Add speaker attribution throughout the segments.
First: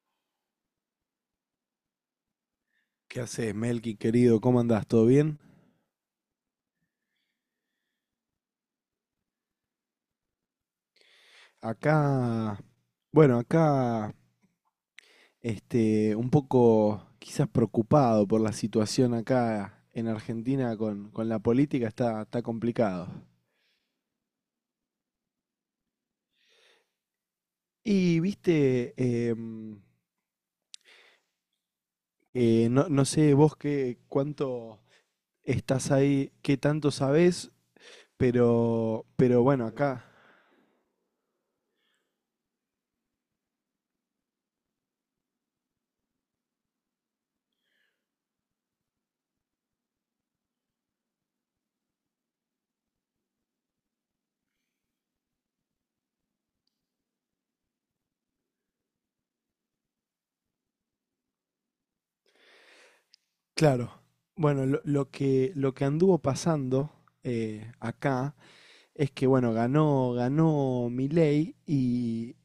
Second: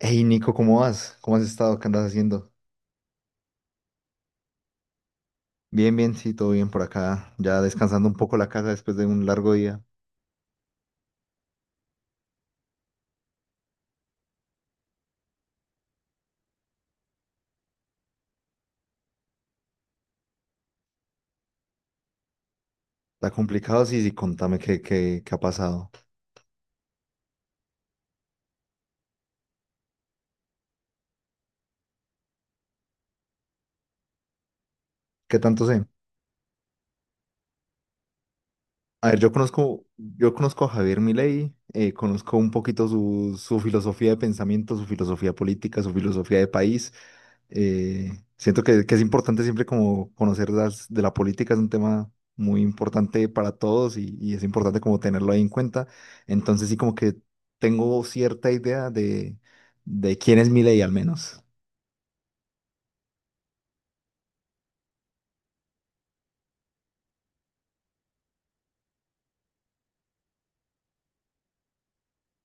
Speaker 1: Hey Nico, ¿cómo vas? ¿Cómo has estado? ¿Qué andas haciendo?
Speaker 2: ¿Qué haces, Melqui, querido? ¿Cómo andás? ¿Todo bien?
Speaker 1: Bien, bien, sí, todo bien por acá. Ya descansando un poco la casa después de un largo día.
Speaker 2: Acá, bueno, acá, un poco quizás preocupado por la situación acá en Argentina con la política, está complicado.
Speaker 1: Está complicado, sí, sí, contame qué ha pasado.
Speaker 2: Y, viste, em, no, no sé vos qué, cuánto
Speaker 1: ¿Qué tanto sé?
Speaker 2: estás ahí, qué tanto sabés,
Speaker 1: A ver, yo
Speaker 2: pero bueno,
Speaker 1: conozco,
Speaker 2: acá,
Speaker 1: yo conozco a Javier Milei, conozco un poquito su filosofía de pensamiento, su filosofía política, su filosofía de país. Eh, siento que es importante siempre como conocer las, de la política, es un tema muy importante para todos y es importante como tenerlo ahí en cuenta. Entonces sí como que tengo cierta idea de quién es Milei al menos,
Speaker 2: claro, bueno, lo que anduvo pasando acá es que, bueno, ganó Milei y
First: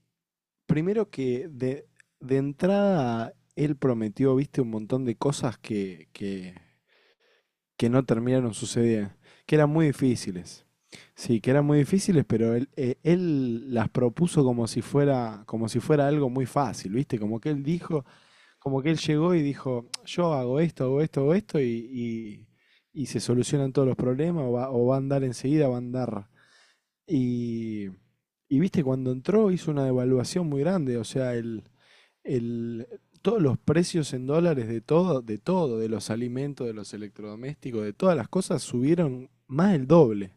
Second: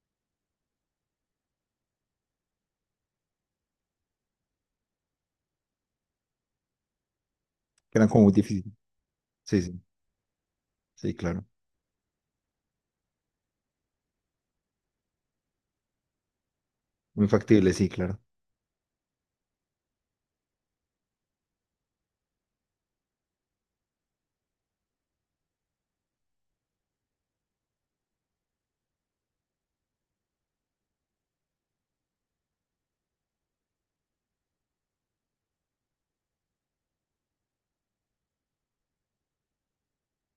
Speaker 2: primero de entrada él prometió, viste, un montón de cosas que
Speaker 1: que
Speaker 2: no
Speaker 1: era como muy
Speaker 2: terminaron
Speaker 1: difícil.
Speaker 2: sucediendo, que
Speaker 1: Sí,
Speaker 2: eran
Speaker 1: sí,
Speaker 2: muy difíciles.
Speaker 1: sí,
Speaker 2: Sí,
Speaker 1: claro.
Speaker 2: que eran muy difíciles, pero él, él las propuso como si fuera algo muy fácil, ¿viste?
Speaker 1: Muy
Speaker 2: Como que él
Speaker 1: factible, sí,
Speaker 2: dijo,
Speaker 1: claro.
Speaker 2: como que él llegó y dijo, yo hago esto, hago esto, hago esto, y- y se solucionan todos los problemas, o va a andar enseguida, va a andar y, y viste, cuando entró hizo una devaluación muy grande, o sea, el, todos los precios en dólares de todo, de todo, de los alimentos, de los electrodomésticos, de todas las cosas, subieron más del doble.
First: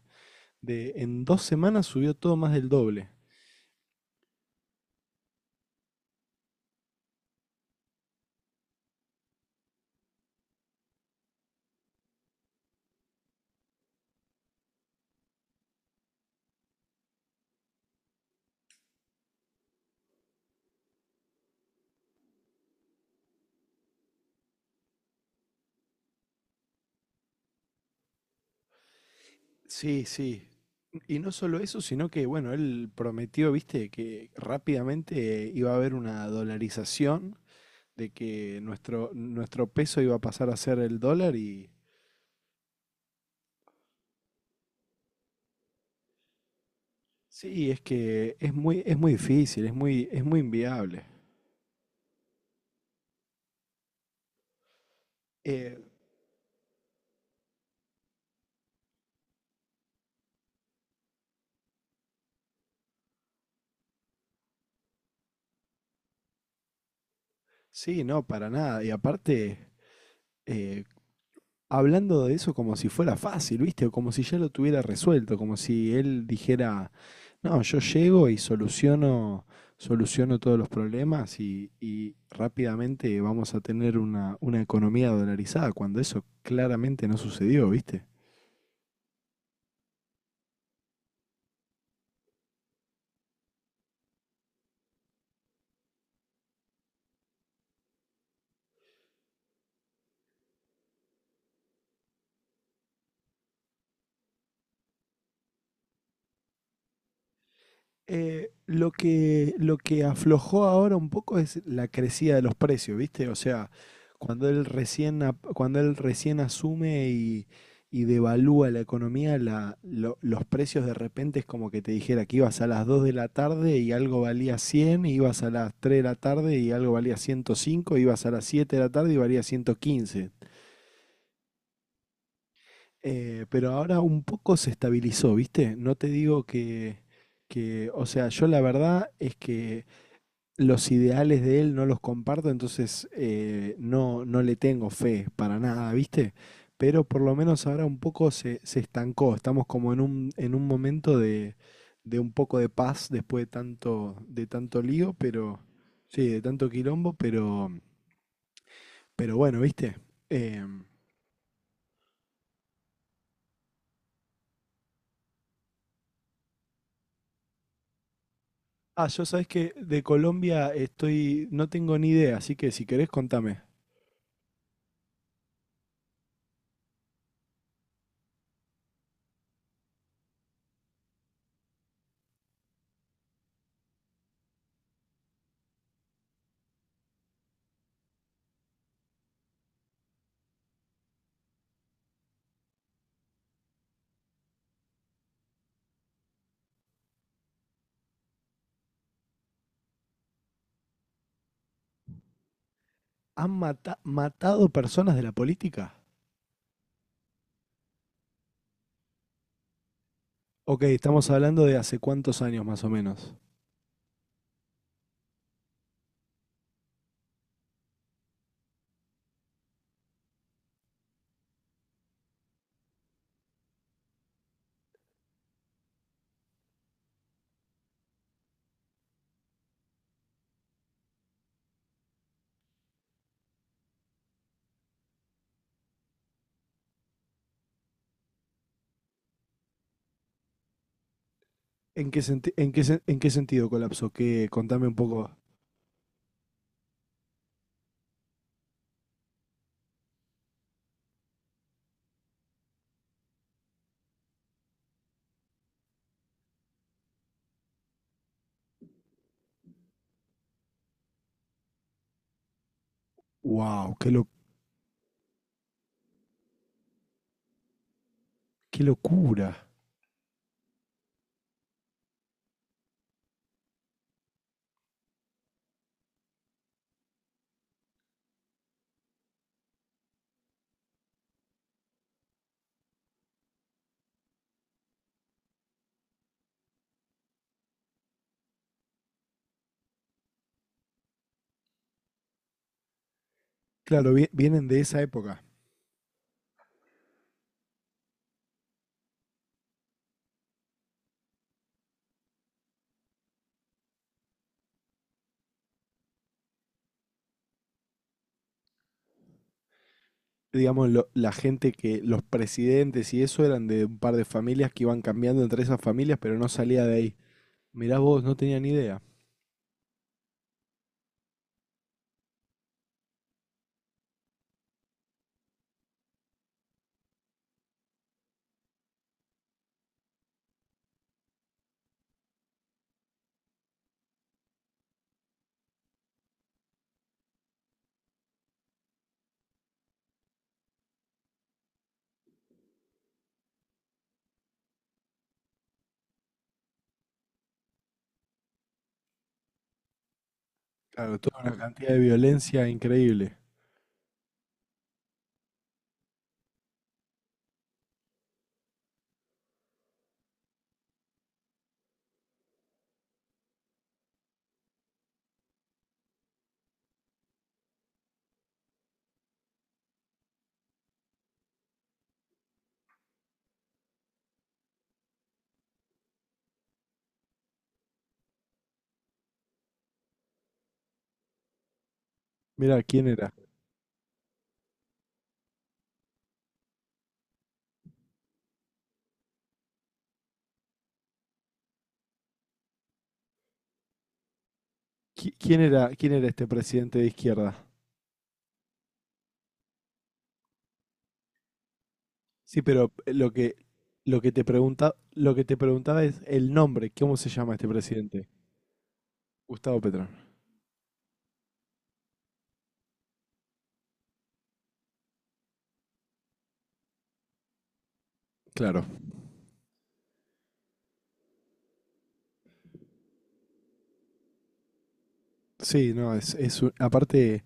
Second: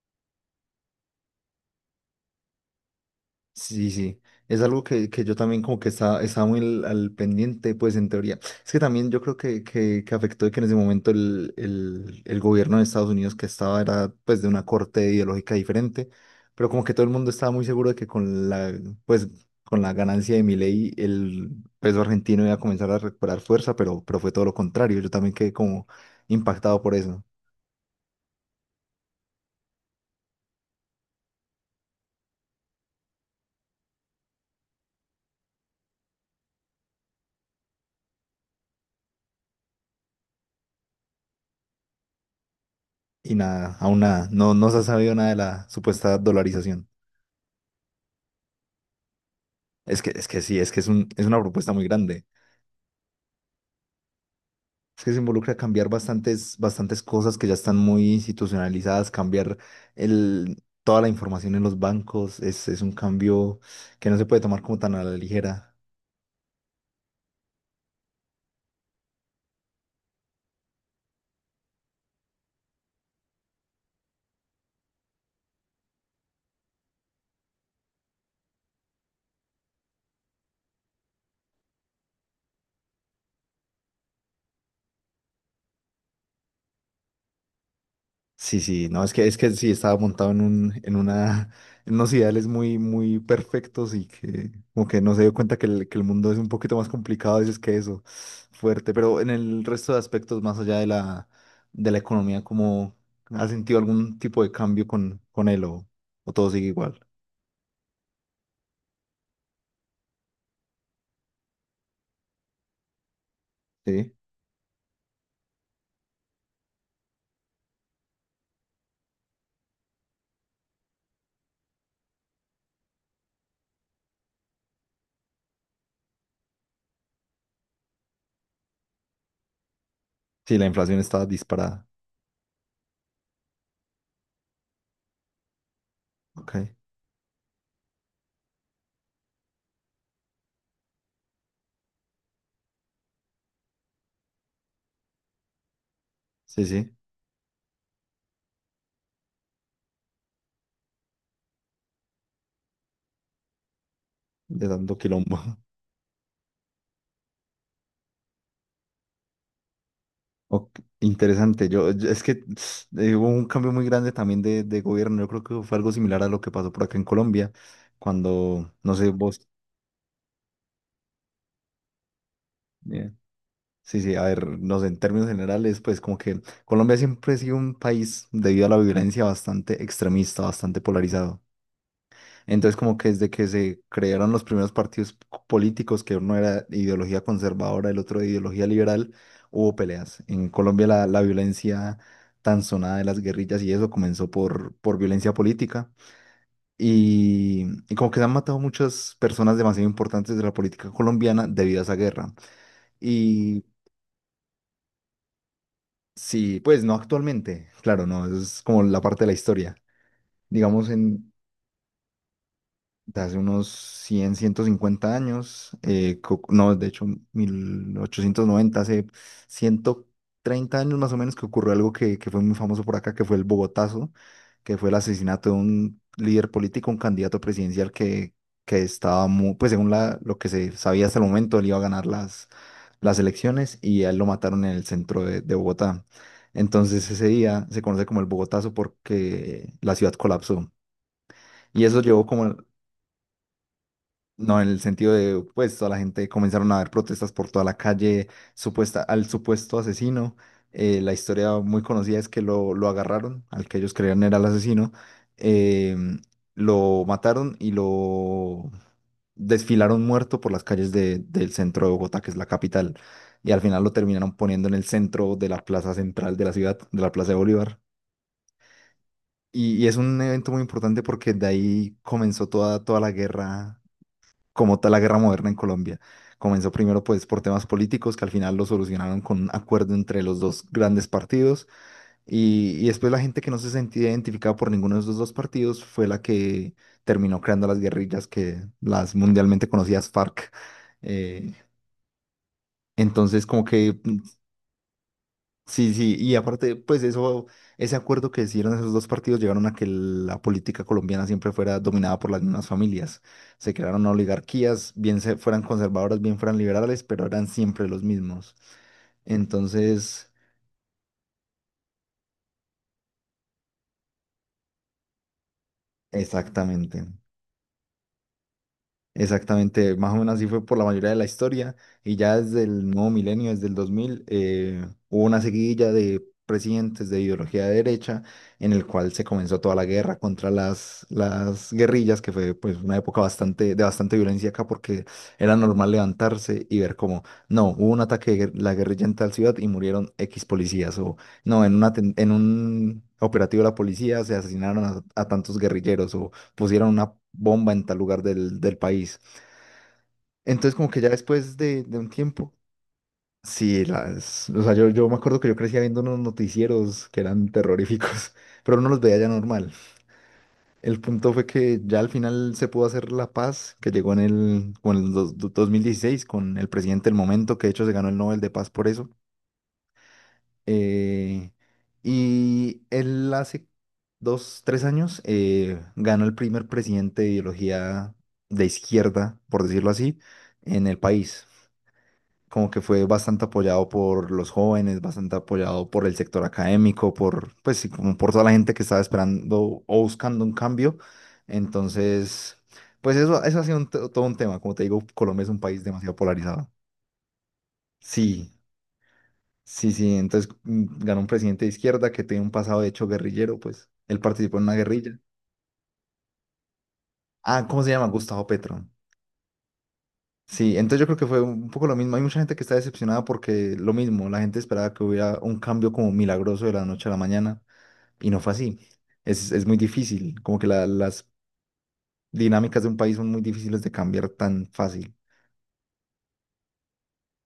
Speaker 2: En dos semanas subió todo más del doble.
Speaker 1: Sí, sí, es algo que yo también como que estaba muy al pendiente, pues en teoría. Es que también yo creo que afectó de que en ese momento el gobierno de Estados Unidos que estaba era pues de una corte ideológica diferente, pero como que todo el mundo estaba muy seguro de que con pues, con la ganancia de Milei el peso argentino iba a comenzar a recuperar fuerza, pero fue todo lo contrario. Yo también quedé como impactado por eso.
Speaker 2: Sí, sí. Y no solo eso, sino que, bueno, él prometió, viste, que rápidamente iba a haber una dolarización, de que nuestro peso iba a pasar a ser el dólar y,
Speaker 1: Y nada, aún nada, no, no se ha sabido nada de la supuesta dolarización.
Speaker 2: sí, es que es muy difícil,
Speaker 1: Es que,
Speaker 2: es
Speaker 1: es que
Speaker 2: muy
Speaker 1: sí, es que
Speaker 2: inviable.
Speaker 1: es una propuesta muy grande. Es que se involucra
Speaker 2: Eh,
Speaker 1: cambiar bastantes cosas que ya están muy institucionalizadas, cambiar toda la información en los bancos. Es un cambio que no se puede tomar como tan a la ligera.
Speaker 2: sí, no, para nada. Y aparte, eh, hablando de eso como si fuera fácil, ¿viste? O como si ya lo tuviera resuelto, como si él dijera, no, yo llego y soluciono, soluciono todos los problemas y rápidamente vamos a tener una economía dolarizada, cuando eso claramente no sucedió, ¿viste?
Speaker 1: Sí, sí, no, es que sí estaba montado en un, en una, en unos ideales muy perfectos y que como que no se dio cuenta que el mundo es un poquito más complicado a veces que eso, fuerte, pero en el resto de aspectos más allá de de la economía, ¿cómo has sentido algún tipo de cambio con él o todo sigue igual?
Speaker 2: Lo que aflojó ahora un poco es la crecida de los precios, ¿viste? O sea,
Speaker 1: Sí,
Speaker 2: cuando él recién asume y devalúa la economía, los precios de repente es como que te dijera que ibas a las 2 de la tarde y algo valía 100 y ibas a las 3 de la tarde y algo valía ciento cinco, ibas a las 7 de la tarde y valía 115.
Speaker 1: sí, la inflación está disparada,
Speaker 2: Pero ahora un poco se estabilizó, ¿viste? No te digo
Speaker 1: ok,
Speaker 2: o sea, yo la verdad es que los ideales de él no los comparto, entonces no, no le tengo fe para nada, ¿viste?
Speaker 1: sí, sí,
Speaker 2: Pero por lo menos ahora un poco se estancó. Estamos como en un momento de un poco de paz después de
Speaker 1: de
Speaker 2: tanto
Speaker 1: dando
Speaker 2: lío,
Speaker 1: quilombo.
Speaker 2: pero sí, de tanto quilombo, pero bueno, ¿viste?
Speaker 1: Ok,
Speaker 2: Em,
Speaker 1: interesante. Es que hubo un cambio muy grande también de gobierno. Yo creo que fue algo similar a lo que pasó por acá en Colombia, cuando, no
Speaker 2: ah,
Speaker 1: sé,
Speaker 2: yo
Speaker 1: vos,
Speaker 2: sabes que de Colombia estoy, no tengo ni idea, así que si querés
Speaker 1: eh,
Speaker 2: contame.
Speaker 1: sí, sí, a ver, no sé, en términos generales, pues como que Colombia siempre ha sido un país debido a la violencia bastante extremista, bastante polarizado. Entonces, como que desde que se crearon los primeros partidos políticos, que uno era de ideología conservadora, el otro de ideología liberal, hubo peleas. En Colombia la violencia tan sonada de las guerrillas y eso comenzó por violencia política. Y como que se han matado muchas personas demasiado importantes de la política colombiana debido a esa guerra.
Speaker 2: ¿Han
Speaker 1: Y
Speaker 2: matado personas de la política?
Speaker 1: sí, pues no actualmente, claro, no, eso es como la parte de la historia.
Speaker 2: Ok,
Speaker 1: Digamos,
Speaker 2: estamos hablando de hace cuántos años más o
Speaker 1: de
Speaker 2: menos.
Speaker 1: hace unos 150 años, no, de hecho 1890 hace 130 años más o menos que ocurrió algo que fue muy famoso por acá, que fue el Bogotazo, que fue el asesinato de un líder político, un candidato presidencial que estaba muy, pues según lo que se sabía hasta el momento, él iba a ganar las elecciones y a él lo mataron en el centro de Bogotá. Entonces ese día se conoce como el Bogotazo porque la ciudad colapsó. Y eso
Speaker 2: ¿En qué
Speaker 1: llevó
Speaker 2: senti-
Speaker 1: como
Speaker 2: en qué sen- en qué sentido colapsó? Que
Speaker 1: no, en el
Speaker 2: contame un
Speaker 1: sentido
Speaker 2: poco.
Speaker 1: de, pues, toda la gente comenzaron a ver protestas por toda la calle supuesta, al supuesto asesino. La historia muy conocida es que lo agarraron, al que ellos creían era el asesino. em, lo mataron y lo desfilaron muerto por las calles del centro de Bogotá, que es la capital. Y al final lo
Speaker 2: Wow, qué lo-
Speaker 1: terminaron poniendo en el centro de la plaza central de la ciudad, de la Plaza de Bolívar.
Speaker 2: qué locura.
Speaker 1: Y es un evento muy importante porque de ahí comenzó toda la guerra como tal la guerra moderna en Colombia. Comenzó primero pues por temas políticos que al final lo solucionaron con un acuerdo entre los dos grandes partidos y después la gente que no se sentía identificada por ninguno de esos dos partidos fue la que terminó creando las guerrillas que las mundialmente conocidas FARC. Eh, entonces como que
Speaker 2: Claro, vienen de esa época.
Speaker 1: sí, sí, y aparte, pues eso, ese acuerdo que hicieron esos dos partidos llegaron a que la política colombiana siempre fuera dominada por las mismas familias. Se crearon oligarquías, bien fueran conservadoras, bien fueran liberales, pero eran siempre los mismos. Entonces,
Speaker 2: Digamos, la gente que, los presidentes y eso eran de un par de familias que iban cambiando entre esas familias, pero no salía de
Speaker 1: exactamente.
Speaker 2: ahí. Mirá vos, no tenía ni idea.
Speaker 1: Exactamente, más o menos así fue por la mayoría de la historia y ya desde el nuevo milenio, desde el 2000, hubo una seguidilla de presidentes de ideología de derecha en el cual se comenzó toda la guerra contra las guerrillas, que fue pues una época bastante, de bastante violencia acá porque era normal levantarse y ver como, no, hubo un ataque de la guerrilla en tal ciudad y murieron X policías o no, en un operativo de la policía se asesinaron a tantos guerrilleros pusieran una bomba en tal lugar del país. Entonces, como que ya
Speaker 2: Claro, toda una
Speaker 1: después de,
Speaker 2: cantidad
Speaker 1: de
Speaker 2: de
Speaker 1: un tiempo,
Speaker 2: violencia increíble.
Speaker 1: sí, o sea, yo me acuerdo que yo crecía viendo unos noticieros que eran terroríficos, pero no los veía ya normal. El punto fue que ya al final se pudo hacer la paz que llegó con el 2016 con el presidente del momento, que de hecho se ganó el Nobel de Paz por eso. Eh, y él hace dos, tres años ganó el primer presidente de ideología de izquierda, por decirlo así, en el país. Como que
Speaker 2: Mirá,
Speaker 1: fue
Speaker 2: ¿quién era?
Speaker 1: bastante apoyado por los jóvenes, bastante apoyado por el sector académico, por, pues sí, como por toda la gente que estaba esperando o buscando un cambio. Entonces, pues eso ha sido todo un tema. Como te digo,
Speaker 2: Qui-
Speaker 1: Colombia es un
Speaker 2: ¿Quién
Speaker 1: país
Speaker 2: era, quién
Speaker 1: demasiado
Speaker 2: era este
Speaker 1: polarizado.
Speaker 2: presidente de izquierda?
Speaker 1: Sí. Sí, sí, entonces ganó un presidente de izquierda que tenía un
Speaker 2: Sí,
Speaker 1: pasado de
Speaker 2: pero
Speaker 1: hecho guerrillero, pues él
Speaker 2: lo que te
Speaker 1: participó en una
Speaker 2: pregunta,
Speaker 1: guerrilla.
Speaker 2: lo que te preguntaba es el nombre, ¿cómo se llama
Speaker 1: Ah,
Speaker 2: este
Speaker 1: ¿cómo se llama?
Speaker 2: presidente?
Speaker 1: Gustavo Petro.
Speaker 2: Gustavo Petro.
Speaker 1: Sí, entonces yo creo que fue un poco lo mismo. Hay mucha gente que está decepcionada porque lo mismo, la gente esperaba que hubiera un cambio como milagroso de la noche a la mañana y no fue así.
Speaker 2: Claro.
Speaker 1: Es muy difícil, como que las dinámicas de un país son muy difíciles de cambiar tan fácil.
Speaker 2: Sí, no, es un- aparte,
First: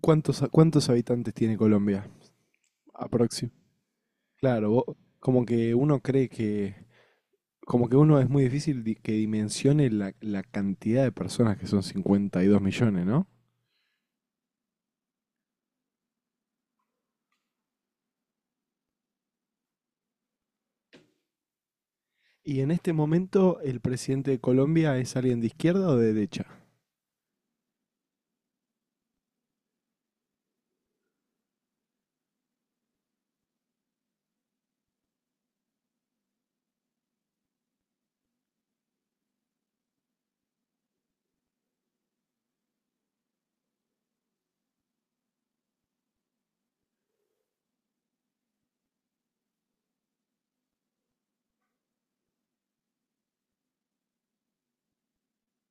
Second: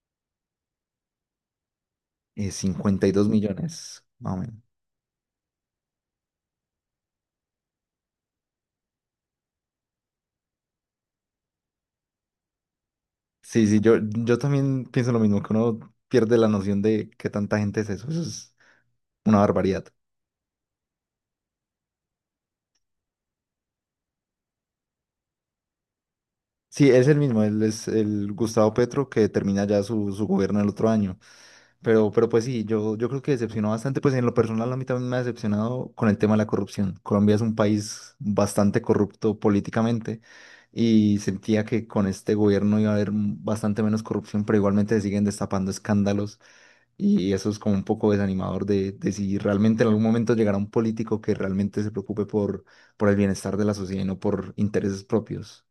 Speaker 2: cuántos habitantes tiene Colombia?
Speaker 1: 52
Speaker 2: Aproxim.
Speaker 1: millones, más o menos.
Speaker 2: Claro, como que uno cree que, como que uno es muy difícil que dimensione la, la cantidad de personas que son 52 millones, ¿no?
Speaker 1: Sí, sí, yo también pienso lo mismo, que uno pierde la noción de qué tanta gente es eso. Eso es una barbaridad.
Speaker 2: Y en este momento, ¿el presidente de Colombia es alguien de izquierda o de derecha?
Speaker 1: Sí, es el mismo, él es el Gustavo Petro que termina ya su gobierno el otro año. Pero pues sí, yo creo que decepcionó bastante, pues en lo personal a mí también me ha decepcionado con el tema de la corrupción. Colombia es un país bastante corrupto políticamente y sentía que con este gobierno iba a haber bastante menos corrupción, pero igualmente se siguen destapando escándalos y eso es como un poco desanimador de si realmente en algún momento llegará un político que realmente se preocupe por el bienestar de la sociedad y no por intereses propios.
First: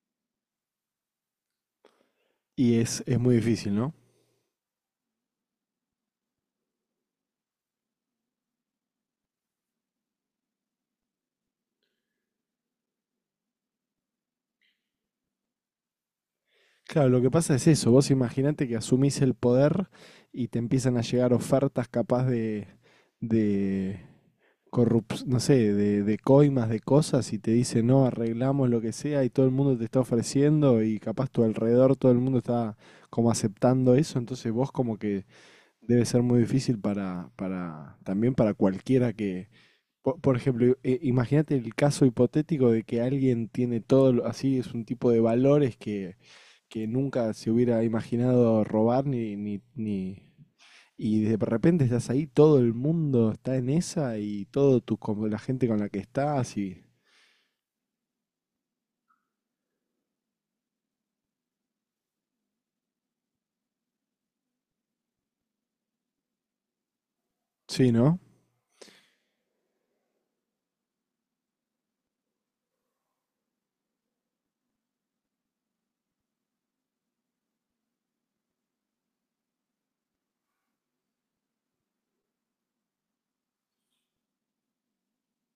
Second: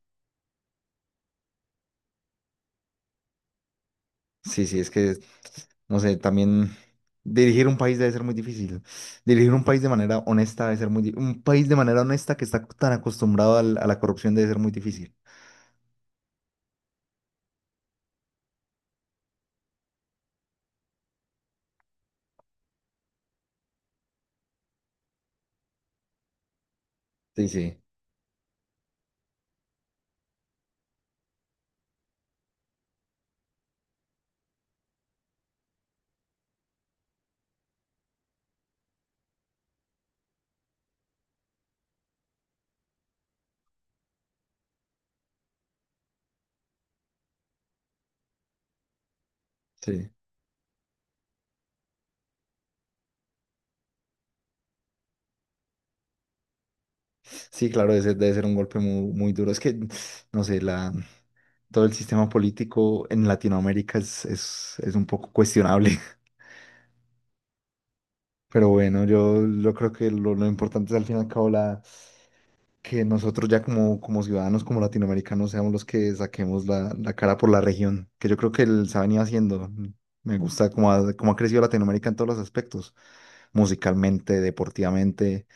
Speaker 2: Y es muy difícil, ¿no?
Speaker 1: Sí, sí, es que, no sé, también dirigir un país debe ser muy difícil. Dirigir un país de manera honesta debe ser muy difícil. Un país de manera honesta que está tan acostumbrado a la corrupción debe ser muy difícil.
Speaker 2: Claro, lo que pasa es eso, vos imaginate que asumís el poder y te empiezan a llegar ofertas capaz de no sé, de coimas, de cosas, y
Speaker 1: Sí,
Speaker 2: te
Speaker 1: sí,
Speaker 2: dicen, no, arreglamos lo que sea, y todo el mundo te está ofreciendo, y capaz tu alrededor todo el mundo está como aceptando eso, entonces vos como que debe ser muy difícil para, también para cualquiera que, por ejemplo, imagínate el caso hipotético de que alguien tiene todo, así es un tipo de valores que nunca se hubiera imaginado robar
Speaker 1: sí.
Speaker 2: y de repente estás ahí, todo el mundo está en esa y todo tu, como la gente con la que estás y...
Speaker 1: Sí, claro, ese debe ser un golpe muy, muy duro. Es que, no sé, todo el sistema político en Latinoamérica es un poco cuestionable.
Speaker 2: Sí, ¿no?
Speaker 1: Pero bueno, yo creo que lo importante es al fin y al cabo que nosotros ya como ciudadanos, como latinoamericanos, seamos los que saquemos la cara por la región, que yo creo que él se ha venido haciendo. Me gusta cómo ha crecido Latinoamérica en todos los aspectos, musicalmente, deportivamente,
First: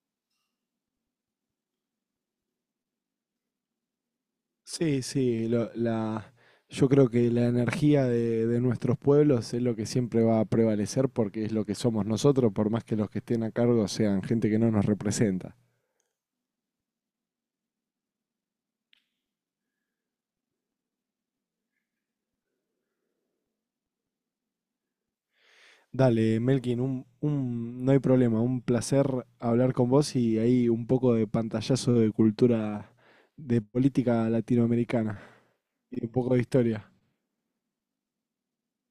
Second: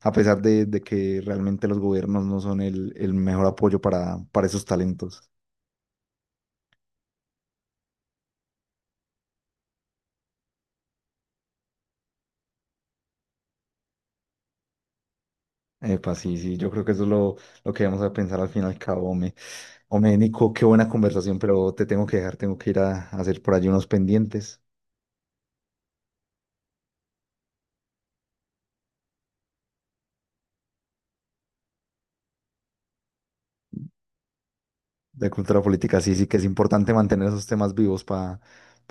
Speaker 1: a pesar de que realmente los gobiernos no son el mejor apoyo para esos talentos.
Speaker 2: La, yo creo que la energía de nuestros pueblos es lo que siempre va a prevalecer porque es lo que somos nosotros, por más que los que estén a cargo sean gente que no nos representa.
Speaker 1: Epa, sí, sí, yo creo que eso es lo que vamos a pensar al fin y al cabo, hombre. Hombre, Nico, qué buena conversación, pero te tengo que dejar, tengo que ir a hacer por allí unos pendientes.
Speaker 2: Dale, Melkin, no hay problema, un placer hablar con vos y ahí un poco de pantallazo de cultura, de política latinoamericana
Speaker 1: De cultura política,
Speaker 2: y un
Speaker 1: sí, sí
Speaker 2: poco
Speaker 1: que
Speaker 2: de
Speaker 1: es
Speaker 2: historia.
Speaker 1: importante mantener esos temas vivos para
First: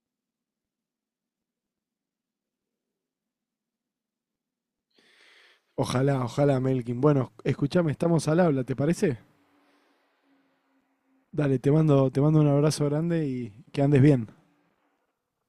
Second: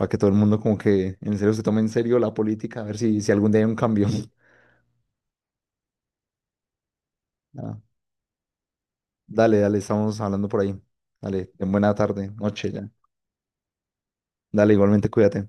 Speaker 1: que todo el mundo como que en serio se tome en serio la política, a ver si algún día hay un cambio.
Speaker 2: Ojalá, ojalá, Melkin. Bueno,
Speaker 1: Ah,
Speaker 2: escuchame, estamos al habla, ¿te parece?
Speaker 1: dale, dale, estamos hablando por ahí. Dale,
Speaker 2: Dale,
Speaker 1: ten buena
Speaker 2: te
Speaker 1: tarde,
Speaker 2: mando un
Speaker 1: noche
Speaker 2: abrazo
Speaker 1: ya.
Speaker 2: grande y que andes bien.
Speaker 1: Dale, igualmente cuídate.